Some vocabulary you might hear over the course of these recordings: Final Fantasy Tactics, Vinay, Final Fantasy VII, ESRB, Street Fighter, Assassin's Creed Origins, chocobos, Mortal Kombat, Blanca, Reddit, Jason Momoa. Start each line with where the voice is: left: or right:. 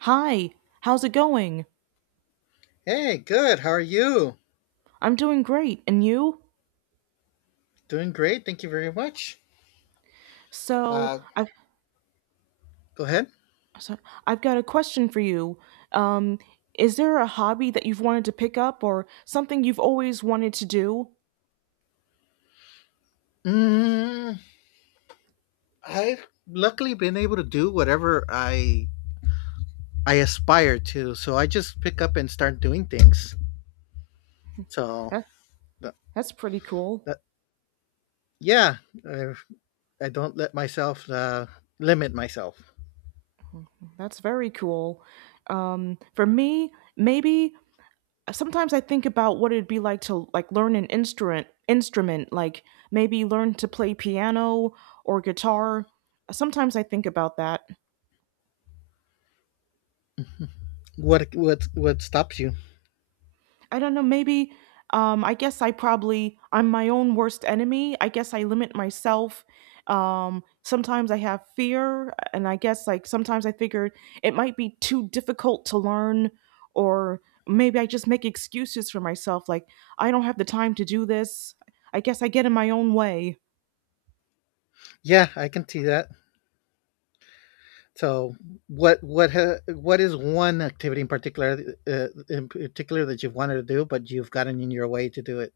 right: Hi, how's it going?
left: Hey, good. How are you?
right: I'm doing great, and you?
left: Doing great. Thank you very much.
right: So,
left: Uh,
right: I've
left: Go ahead.
right: so I've got a question for you. Um, is there a hobby that you've wanted to pick up or something you've always wanted to do?
left: Mm, I've luckily been able to do whatever I aspire to, so I just pick up and start doing things. So,
right: That,
left: th-
right: that's pretty cool.
left: th- yeah, I, I don't let myself limit myself.
right: That's very cool. For me, maybe sometimes I think about what it'd be like to like learn an instrument like maybe learn to play piano or guitar. Sometimes I think about that.
left: What stops you?
right: I don't know, maybe I guess I probably I'm my own worst enemy. I guess I limit myself. Sometimes I have fear and I guess like sometimes I figured it might be too difficult to learn or maybe I just make excuses for myself like I don't have the time to do this. I guess I get in my own way.
left: Yeah, I can see that. So, what is one activity in particular that you've wanted to do, but you've gotten in your way to do it?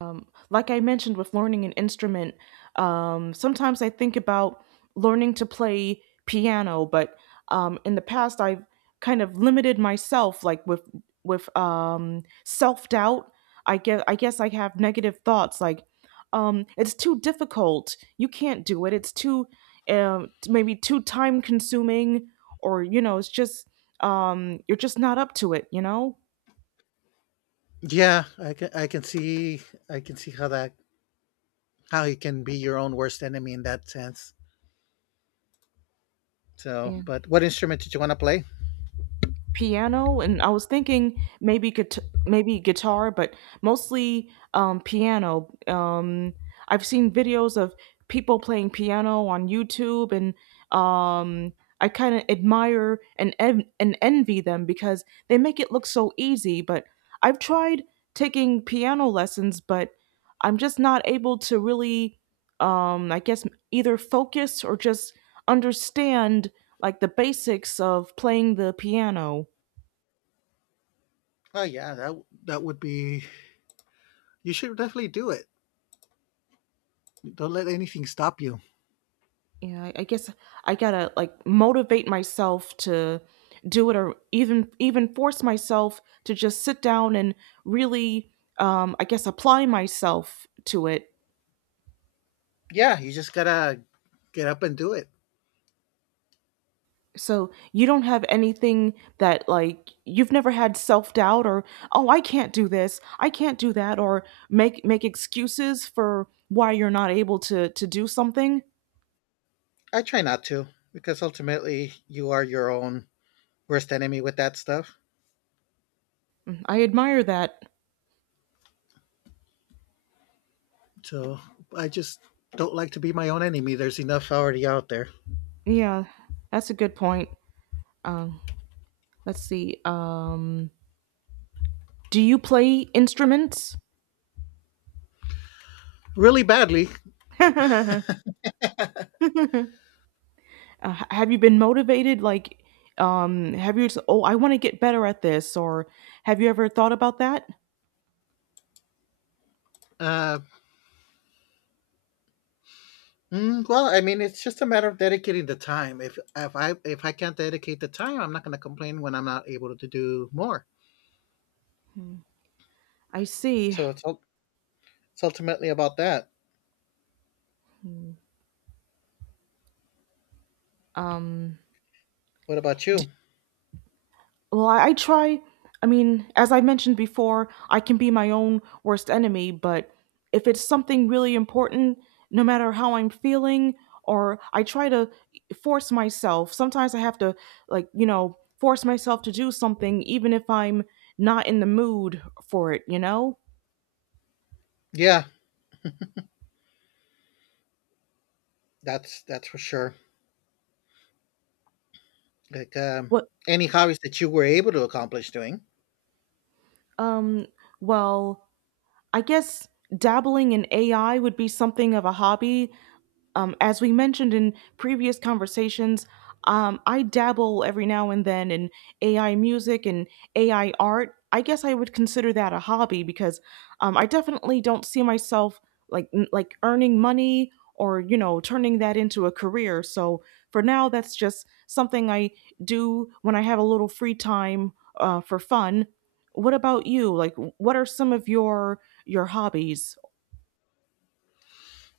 right: Like I mentioned with learning an instrument, sometimes I think about learning to play piano, but in the past I've kind of limited myself, like with with self doubt. I guess I have negative thoughts like it's too difficult. You can't do it. It's too maybe too time consuming, or it's just you're just not up to it.
left: Yeah, I can see how that how you can be your own worst enemy in that sense. So, but what instrument did you want to play?
right: Piano, and I was thinking maybe guitar, but mostly piano. I've seen videos of people playing piano on YouTube, and um, I kind of admire and envy them because they make it look so easy. But I've tried taking piano lessons, but I'm just not able to really, um, I guess, either focus or just understand like the basics of playing the piano.
left: Oh yeah, that that would be. You should definitely do it. Don't let anything stop you.
right: Yeah, I guess I gotta like motivate myself to do it, or even force myself to just sit down and really, apply myself to it.
left: Yeah, you just gotta get up and do it.
right: So you don't have anything that like you've never had self doubt or oh I can't do this, I can't do that, or make excuses for why you're not able to do something.
left: I try not to because ultimately you are your own worst enemy with that stuff.
right: Mm, I admire that.
left: So I just don't like to be my own enemy. There's enough already out there.
right: Yeah, that's a good point. Oh, let's see. Do you play instruments?
left: Really badly.
right: uh, have you been motivated? Like, have you? Oh, I want to get better at this, or have you ever thought about that?
left: Uh, Mm, well, I mean, it's just a matter of dedicating the time. If I can't dedicate the time, I'm not going to complain when I'm not able to do more.
right: I see.
left: So it's ultimately about that.
right: Um,
left: What about you?
right: Well, I try. I mean, as I mentioned before, I can be my own worst enemy, but if it's something really important, no matter how I'm feeling, or I try to force myself, sometimes I have to, like, you know, force myself to do something even if I'm not in the mood for it, you know?
left: Yeah, that's for sure. Like
right: What,
left: any hobbies that you were able to accomplish doing.
right: um, well, I guess dabbling in AI would be something of a hobby. As we mentioned in previous conversations, I dabble every now and then in AI music and AI art. I guess I would consider that a hobby because I definitely don't see myself like earning money or you know turning that into a career. So for now, that's just something I do when I have a little free time for fun. What about you? Like, what are some of your hobbies?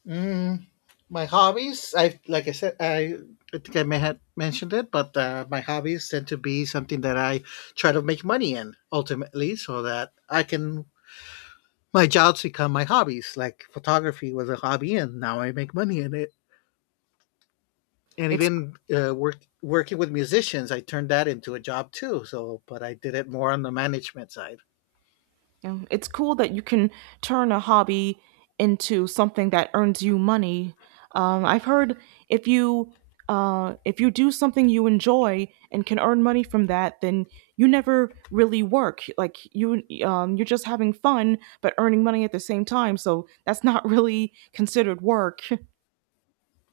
left: Mm, my hobbies, I like I said, I think I may have mentioned it, but my hobbies tend to be something that I try to make money in ultimately, so that I can my jobs become my hobbies. Like photography was a hobby, and now I make money in it. And
right: It's
left: even work, working with musicians, I turned that into a job too. So, but I did it more on the management side.
right: You know, it's cool that you can turn a hobby into something that earns you money. I've heard if you if you do something you enjoy and can earn money from that, then you never really work. Like you you're just having fun, but earning money at the same time. So that's not really considered work.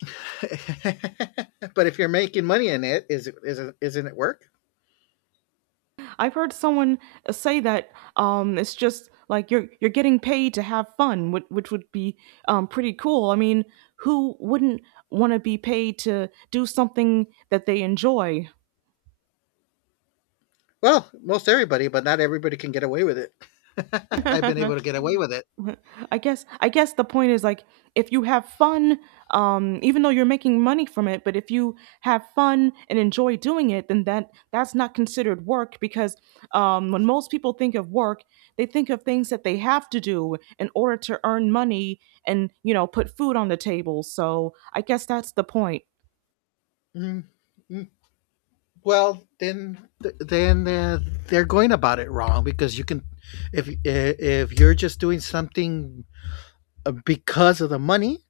left: But if you're making money in it, isn't it work?
right: I've heard someone say that it's just like you're getting paid to have fun, which would be pretty cool. I mean, who wouldn't want to be paid to do something that they enjoy?
left: Well, most everybody, but not everybody can get away with it. I've been able to get away with it.
right: I guess the point is like if you have fun, even though you're making money from it, but if you have fun and enjoy doing it, then that's not considered work because when most people think of work, they think of things that they have to do in order to earn money and you know put food on the table. So I guess that's the point.
left: Mm, mm. Well, then they're going about it wrong because you can if you're just doing something because of the money,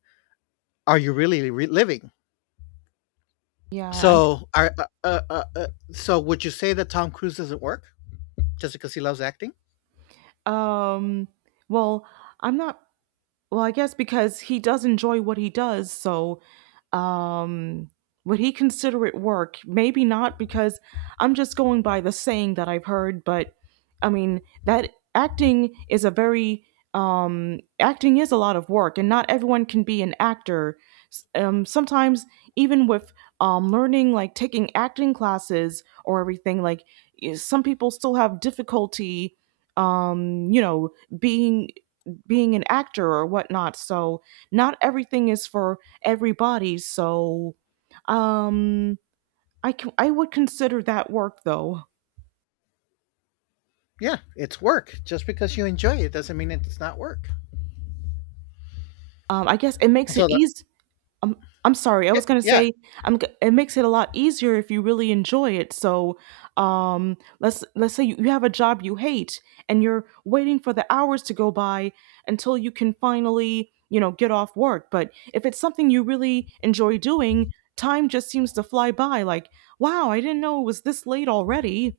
left: are you really living?
right: Yeah, I
left: So would you say that tom cruise doesn't work just because he loves acting?
right: um well, I'm not well, I guess because he does enjoy what he does, so Um, would he consider it work? Maybe not, because I'm just going by the saying that I've heard, but I mean, that acting is a acting is a lot of work, and not everyone can be an actor. Sometimes, even with learning, like taking acting classes or everything, some people still have difficulty, you know, being being an actor or whatnot. So not everything is for everybody. So um, I would consider that work though.
left: Yeah, it's work. Just because you enjoy it doesn't mean it's not work.
right: I guess it makes it
left: So the
right: easy. I'm I'm sorry. I
left: yeah,
right: was gonna
left: yeah
right: say, It makes it a lot easier if you really enjoy it. So, let's say you have a job you hate, and you're waiting for the hours to go by until you can finally, you know, get off work. But if it's something you really enjoy doing, time just seems to fly by. Like, wow, I didn't know it was this late already.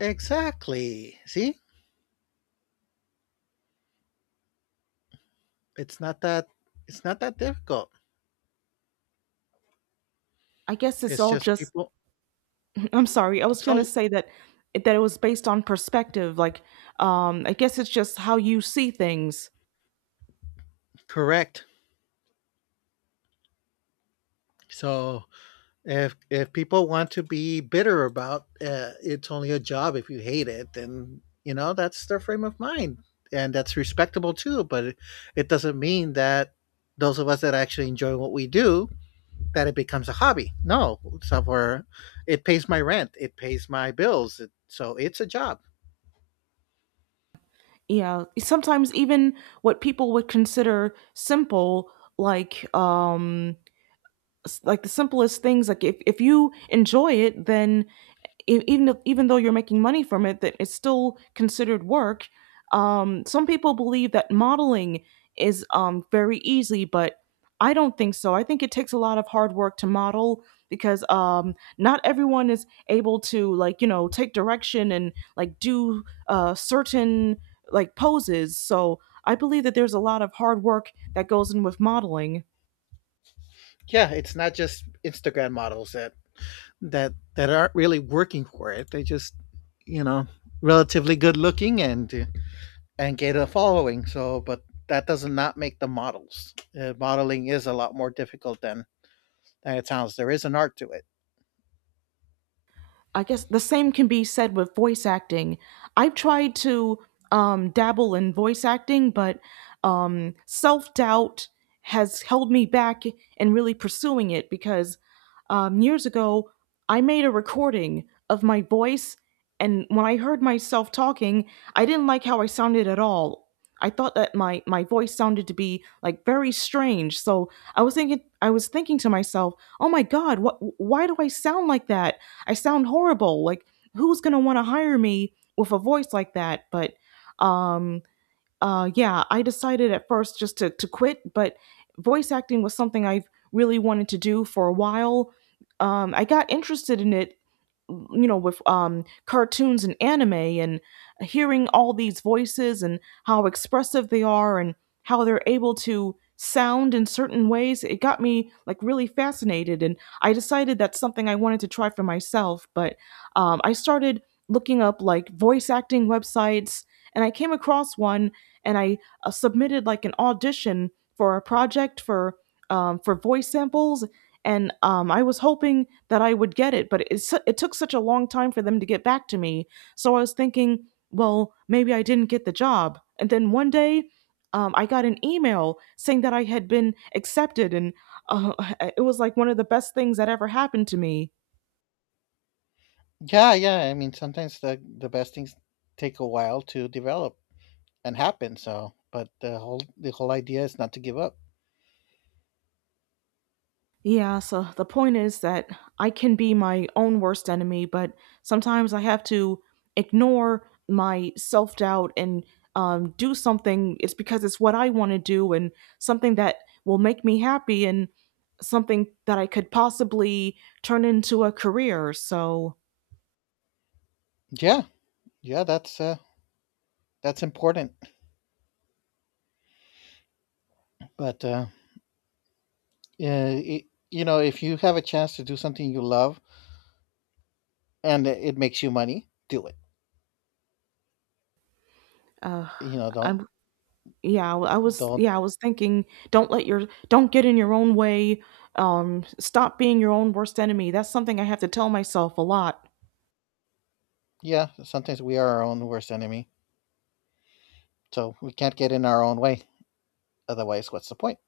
left: Exactly, see, it's not that difficult.
right: I guess it's
left: It's
right: all
left: just
right: just.
left: people.
right: I'm sorry. I was
left: It's all
right: gonna say that it was based on perspective. Like, I guess it's just how you see things.
left: Correct. So if people want to be bitter about, it's only a job if you hate it, then, you know, that's their frame of mind, and that's respectable too, but it doesn't mean that those of us that actually enjoy what we do, that it becomes a hobby. No, somewhere it pays my rent, it pays my bills, it so it's a job.
right: Yeah, sometimes even what people would consider simple, like like the simplest things, like if you enjoy it, then e- even if, even though you're making money from it, that it's still considered work. Some people believe that modeling is very easy, but I don't think so. I think it takes a lot of hard work to model because not everyone is able to like you know take direction and like do certain like poses. So I believe that there's a lot of hard work that goes in with modeling.
left: Yeah, it's not just Instagram models that that aren't really working for it. They just, you know, relatively good looking and get a following. So, but that does not make the models. Modeling is a lot more difficult than it sounds. There is an art to it.
right: I guess the same can be said with voice acting. I've tried to dabble in voice acting, but self doubt has held me back in really pursuing it because years ago I made a recording of my voice, and when I heard myself talking, I didn't like how I sounded at all. I thought that my voice sounded to be like very strange. So I was thinking to myself, "Oh my god, what why do I sound like that? I sound horrible. Like, who's going to want to hire me with a voice like that?" But um, yeah, I decided at first just to quit, but voice acting was something I've really wanted to do for a while. I got interested in it you know with cartoons and anime and hearing all these voices and how expressive they are and how they're able to sound in certain ways. It got me like really fascinated, and I decided that's something I wanted to try for myself. But I started looking up like voice acting websites, and I came across one, and I submitted like an audition for a project for voice samples. And I was hoping that I would get it, but it took such a long time for them to get back to me. So I was thinking, well, maybe I didn't get the job. And then one day, I got an email saying that I had been accepted, and uh, it was like one of the best things that ever happened to me.
left: Yeah, yeah. I mean, sometimes the best things take a while to develop and happen. So, but the whole idea is not to give up.
right: Yeah, so the point is that I can be my own worst enemy, but sometimes I have to ignore my self doubt and do something. It's because it's what I want to do and something that will make me happy and something that I could possibly turn into a career. So,
left: Yeah, yeah. That's important. But yeah, it, you know, if you have a chance to do something you love and it makes you money, do it.
right: uh,
left: You know, don't
right: I'm
left: don't.
right: yeah, I was thinking, don't get in your own way. Stop being your own worst enemy. That's something I have to tell myself a lot.
left: Yeah, sometimes we are our own worst enemy. So we can't get in our own way. Otherwise, what's the point?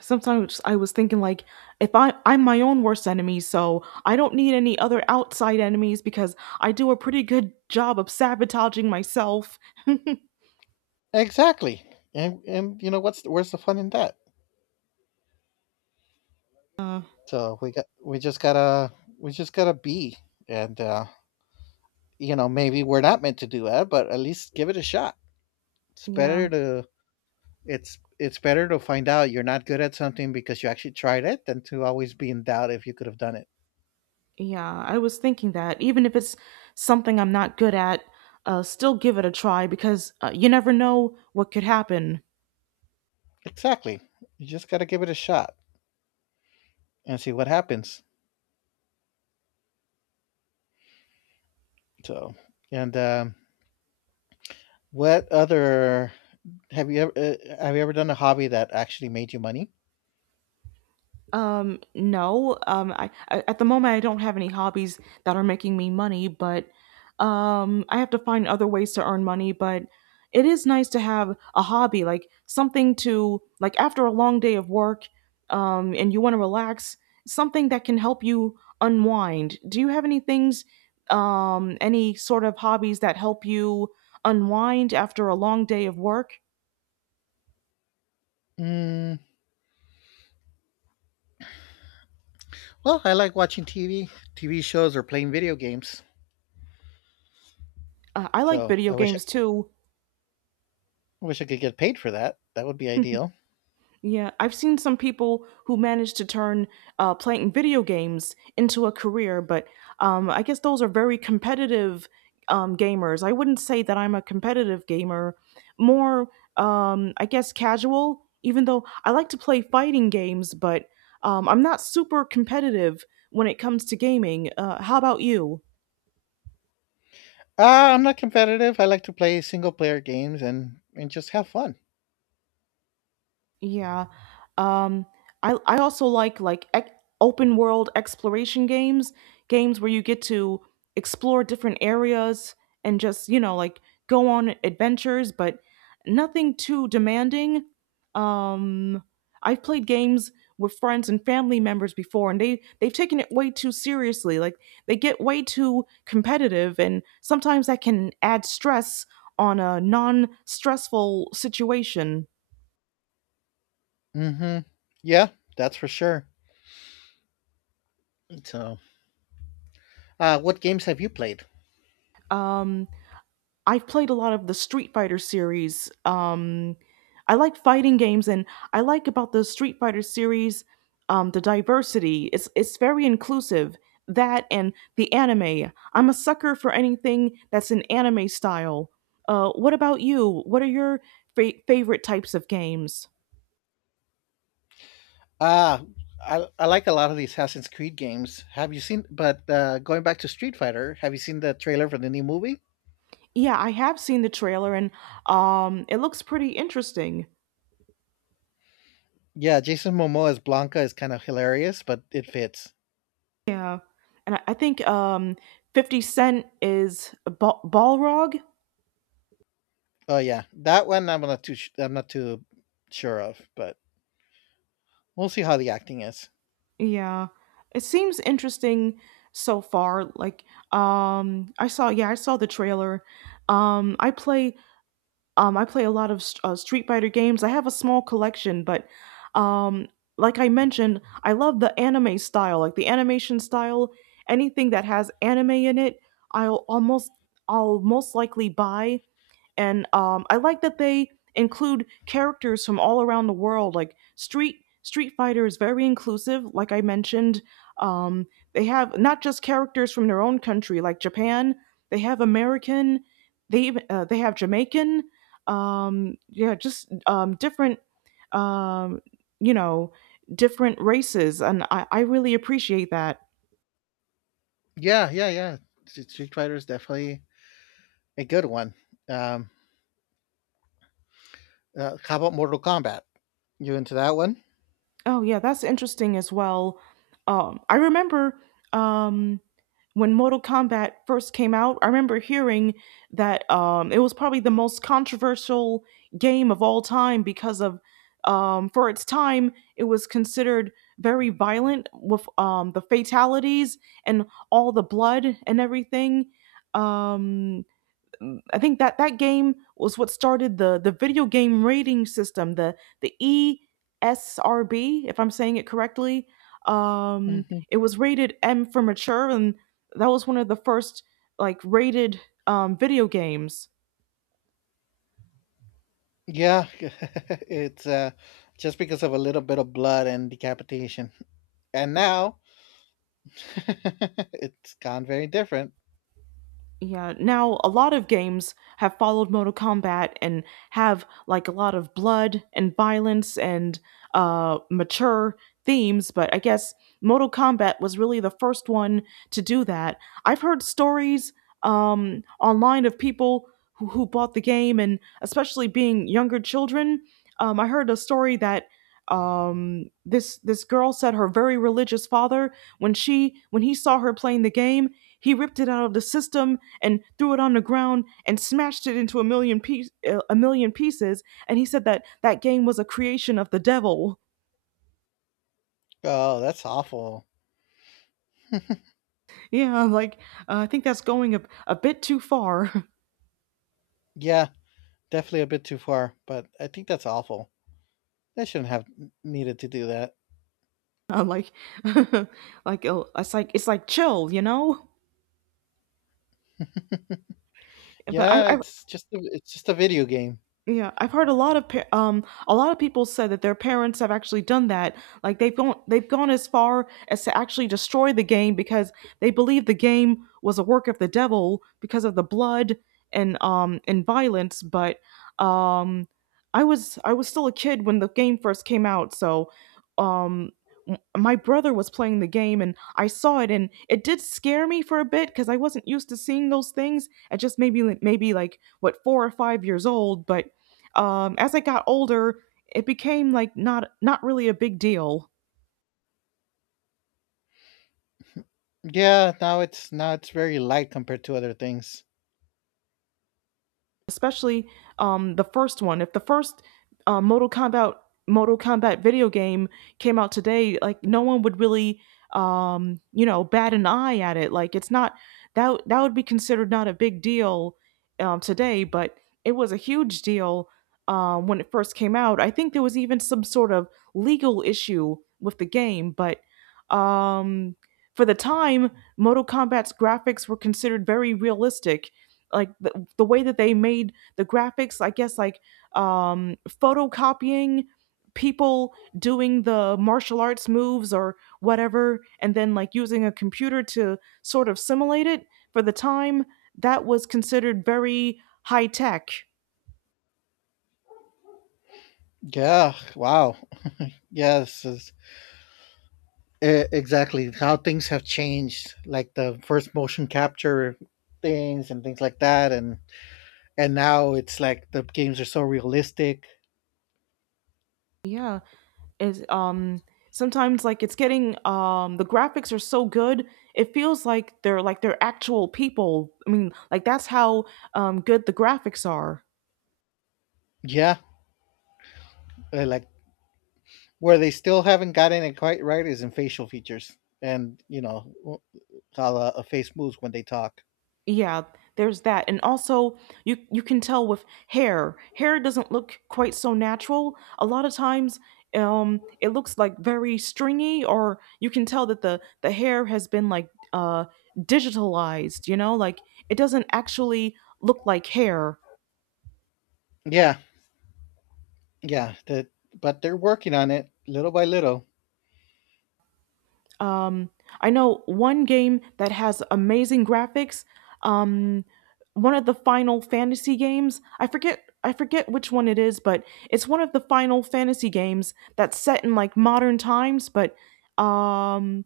right: Sometimes I was thinking like if I I'm my own worst enemy, so I don't need any other outside enemies because I do a pretty good job of sabotaging myself.
left: Exactly. And you know what's where's the fun in that? So we just gotta be, and you know, maybe we're not meant to do that, but at least give it a shot. It's
right: Yeah.
left: better to it's better to find out you're not good at something because you actually tried it than to always be in doubt if you could have done it.
right: Yeah, I was thinking that even if it's something I'm not good at, still give it a try because you never know what could happen.
left: Exactly. You just gotta give it a shot and see what happens. So, and what other have you ever done a hobby that actually made you money?
right: No. Um, I at the moment I don't have any hobbies that are making me money, but I have to find other ways to earn money. But it is nice to have a hobby, like something to like after a long day of work, and you want to relax, something that can help you unwind. Do you have any things, any sort of hobbies that help you unwind after a long day of work?
left: Mm, well, I like watching TV, TV shows, or playing video games.
right: I like
left: So
right: video games too.
left: I wish I could get paid for that. That would be ideal.
right: Yeah, I've seen some people who managed to turn playing video games into a career, but I guess those are very competitive gamers. I wouldn't say that I'm a competitive gamer, more, I guess, casual, even though I like to play fighting games, but I'm not super competitive when it comes to gaming. How about you?
left: Uh, I'm not competitive. I like to play single player games and just have fun.
right: Yeah. Um I also like open world exploration games, games where you get to explore different areas and just, like go on adventures, but nothing too demanding. Um I've played games with friends and family members before, and they've taken it way too seriously. Like they get way too competitive, and sometimes that can add stress on a non-stressful situation.
left: Mm-hmm. Yeah, that's for sure. So, what games have you played?
right: Um I've played a lot of the Street Fighter series. I like fighting games, and I like about the Street Fighter series the diversity. It's very inclusive. That and the anime. I'm a sucker for anything that's an anime style. What about you? What are your favorite types of games?
left: Ah, I like a lot of the Assassin's Creed games. Have you seen? But going back to Street Fighter, have you seen the trailer for the new movie?
right: Yeah, I have seen the trailer, and it looks pretty interesting.
left: Yeah, Jason Momoa as Blanca is kind of hilarious, but it fits.
right: Yeah, and I think Fifty Cent is Balrog.
left: Oh yeah, that one I'm not too sure of, but we'll see how the acting is.
right: Yeah. It seems interesting so far. Like, I saw, yeah, I saw the trailer. Um, I play, I play a lot of Street Fighter games. I have a small collection, but, um, like I mentioned, I love the anime style, like the animation style. Anything that has anime in it, I'll almost, I'll most likely buy, and I like that they include characters from all around the world. Like Street Fighter is very inclusive. Like I mentioned, um, they have not just characters from their own country, like Japan. They have American. They even they have Jamaican. Yeah, just different. Um, you know, different races, and I really appreciate that.
left: Yeah, yeah, yeah. Street Fighter is definitely a good one. Um, how about Mortal Kombat? You into that one?
right: Oh yeah, that's interesting as well. I remember um, when Mortal Kombat first came out. I remember hearing that it was probably the most controversial game of all time because of, for its time it was considered very violent with, the fatalities and all the blood and everything. Um, I think that that game was what started the video game rating system, the ESRB, if I'm saying it correctly.
left: Hmm.
right: It was rated M for mature, and that was one of the first like rated video games.
left: Yeah, it's just because of a little bit of blood and decapitation. And now it's gone very different.
right: Yeah, now a lot of games have followed Mortal Kombat and have like a lot of blood and violence and mature themes, but I guess Mortal Kombat was really the first one to do that. I've heard stories online of people who bought the game, and especially being younger children. I heard a story that this girl said her very religious father when he saw her playing the game, he ripped it out of the system and threw it on the ground and smashed it into a million a million pieces. And he said that that game was a creation of the devil.
left: Oh, that's awful.
right: Yeah, like I think that's going a bit too far.
left: Yeah, definitely a bit too far, but I think that's awful. They shouldn't have needed to do that.
right: I'm like, like it's like it's like chill, you know. But
left: Yeah,
right: I
left: it's just it's just a video game.
right: yeah, I've heard a lot of pa a lot of people said that their parents have actually done that. Like they've gone as far as to actually destroy the game because they believe the game was a work of the devil because of the blood and violence. But um, I was still a kid when the game first came out, so um, my brother was playing the game and I saw it and it did scare me for a bit because I wasn't used to seeing those things. It just made me like, maybe like what, four or five years old, but as I got older, it became like not really a big deal,
left: Yeah, now it's very light compared to other things.
right: especially the first one. If the first uh, Mortal Kombat Mortal Kombat video game came out today, like no one would really, bat an eye at it. Like it's not, that that would be considered not a big deal today, but it was a huge deal when it first came out. I think there was even some sort of legal issue with the game, but um, for the time, Mortal Kombat's graphics were considered very realistic. Like the way that they made the graphics, I guess like photocopying people doing the martial arts moves or whatever and then like using a computer to sort of simulate it. For the time, that was considered very high tech.
left: Yeah, wow. Yes, exactly how things have changed, like the first motion capture things and things like that, and now it's like the games are so realistic.
right: Yeah, is sometimes like it's getting, the graphics are so good it feels like they're actual people. I mean, like that's how good the graphics are.
left: Yeah, like where they still haven't gotten it quite right is in facial features, and you know how a face moves when they talk.
right: Yeah, there's that. And also you can tell with hair. Hair doesn't look quite so natural. A lot of times, it looks like very stringy, or you can tell that the hair has been like digitalized, you know? Like it doesn't actually look like hair.
left: Yeah, yeah the, but they're working on it little by little.
right: Um, I know one game that has amazing graphics. Um, One of the Final Fantasy games. I forget which one it is, but it's one of the Final Fantasy games that's set in like modern times. But um,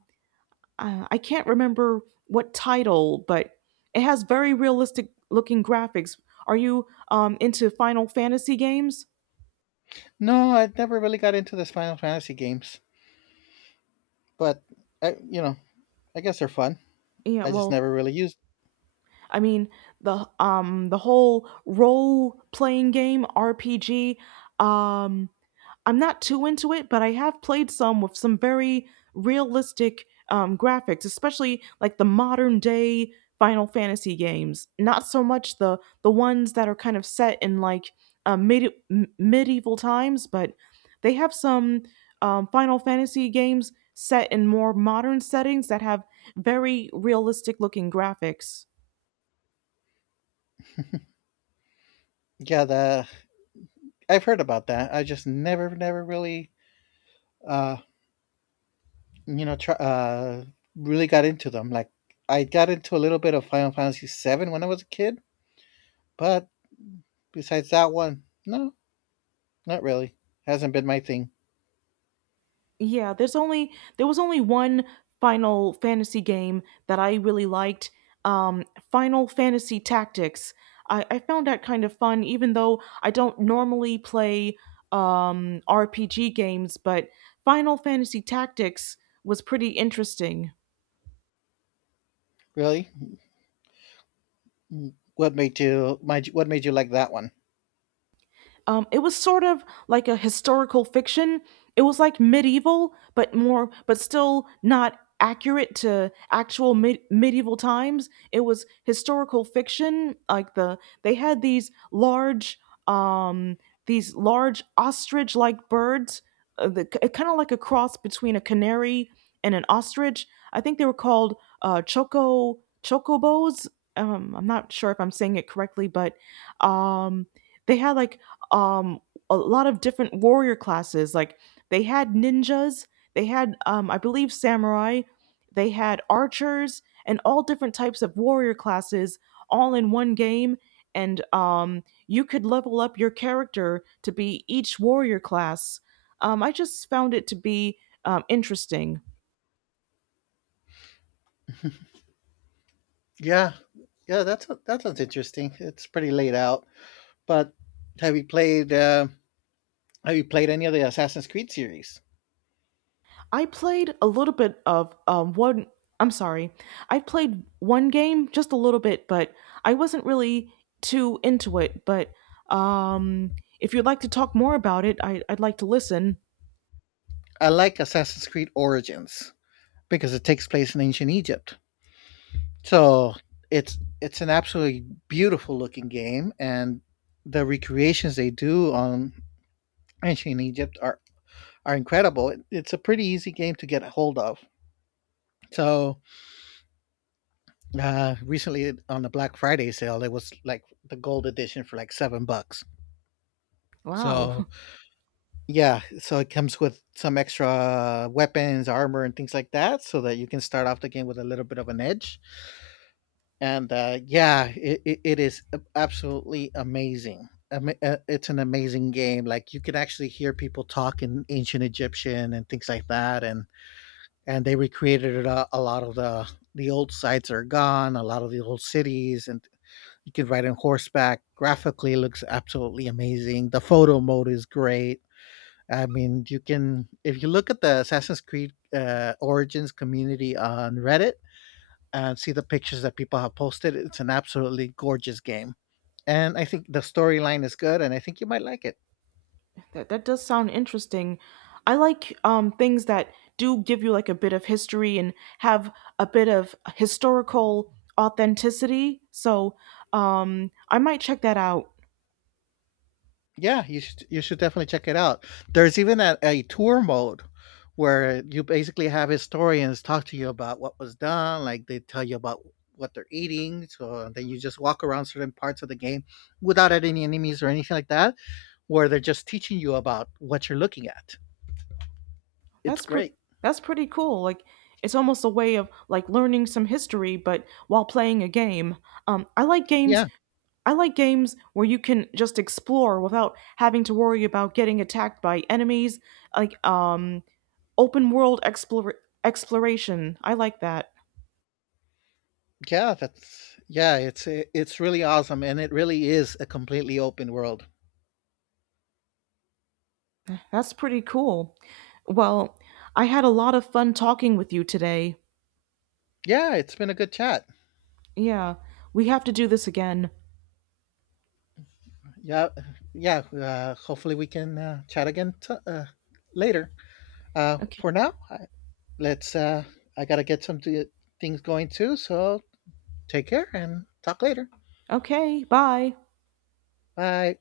right: I can't remember what title, but it has very realistic looking graphics. Are you into Final Fantasy games?
left: No, I never really got into this final fantasy games, but I, you know I guess they're fun.
right: Yeah.
left: I just
right: Well,
left: never really used
right: I mean the whole role playing game, RPG. Um, I'm not too into it, but I have played some with some very realistic graphics, especially like the modern day Final Fantasy games. Not so much the ones that are kind of set in like medieval times, but they have some Final Fantasy games set in more modern settings that have very realistic looking graphics.
left: yeah the I've heard about that. I just never, never really, uh, you know, really got into them. Like I got into a little bit of Final Fantasy VII when I was a kid, but besides that one, no, not really. Hasn't been my thing.
right: Yeah, there was only one Final Fantasy game that I really liked. Um, Final Fantasy Tactics. I found that kind of fun, even though I don't normally play RPG games, but Final Fantasy Tactics was pretty interesting.
left: Really, what made you, what made you like that one?
right: It was sort of like a historical fiction. It was like medieval, but more, but still not accurate to actual medieval times. It was historical fiction. Like they had these um, these large ostrich-like birds, kind of like a cross between a canary and an ostrich. I think they were called chocobos. I'm not sure if I'm saying it correctly, but um, they had like um a lot of different warrior classes. Like they had ninjas, they had I believe samurai, they had archers and all different types of warrior classes all in one game, and you could level up your character to be each warrior class. I just found it to be interesting.
left: Yeah, yeah, that's that sounds interesting. It's pretty laid out. But have you played? Have you played any of the Assassin's Creed series?
right: I played a little bit of one. I'm sorry, I played one game just a little bit, but I wasn't really too into it. But um, if you'd like to talk more about it, I'd like to listen.
left: I like Assassin's Creed Origins because it takes place in ancient Egypt. So it's an absolutely beautiful looking game, and the recreations they do on ancient Egypt are incredible. It's a pretty easy game to get a hold of. So recently on the Black Friday sale, it was like the gold edition for like $7.
right: Wow,
left: So yeah, so it comes with some extra weapons, armor, and things like that, so that you can start off the game with a little bit of an edge. And it is absolutely amazing. It's an amazing game. Like you can actually hear people talk in ancient Egyptian and things like that, and they recreated it. A lot of the old sites are gone. A lot of the old cities, and you can ride on horseback. Graphically, it looks absolutely amazing. The photo mode is great. I mean, you can, if you look at the Assassin's Creed Origins community on Reddit and see the pictures that people have posted. It's an absolutely gorgeous game, and I think the storyline is good, and I think you might like it.
right: that that does sound interesting. I like things that do give you like a bit of history and have a bit of historical authenticity. So I might check that out.
left: Yeah, you should definitely check it out. There's even a tour mode where you basically have historians talk to you about what was done, like they tell you about what they're eating. So then you just walk around certain parts of the game without any enemies or anything like that, where they're just teaching you about what you're looking at. It's
right: That's pretty.
left: great.
right: That's pretty cool. Like it's almost a way of like learning some history, but while playing a game. I like games.
left: Yeah,
right: I like games where you can just explore without having to worry about getting attacked by enemies. Like open world explore exploration. I like that.
left: yeah that's yeah it's really awesome, and it really is a completely open world.
right: That's pretty cool. Well, I had a lot of fun talking with you today.
left: Yeah, it's been a good chat.
right: Yeah, we have to do this again.
left: Yeah, yeah hopefully we can chat again later.
right: Okay.
left: For now let's I gotta get some things going too. So take care and talk later.
right: Okay. Bye.
left: Bye.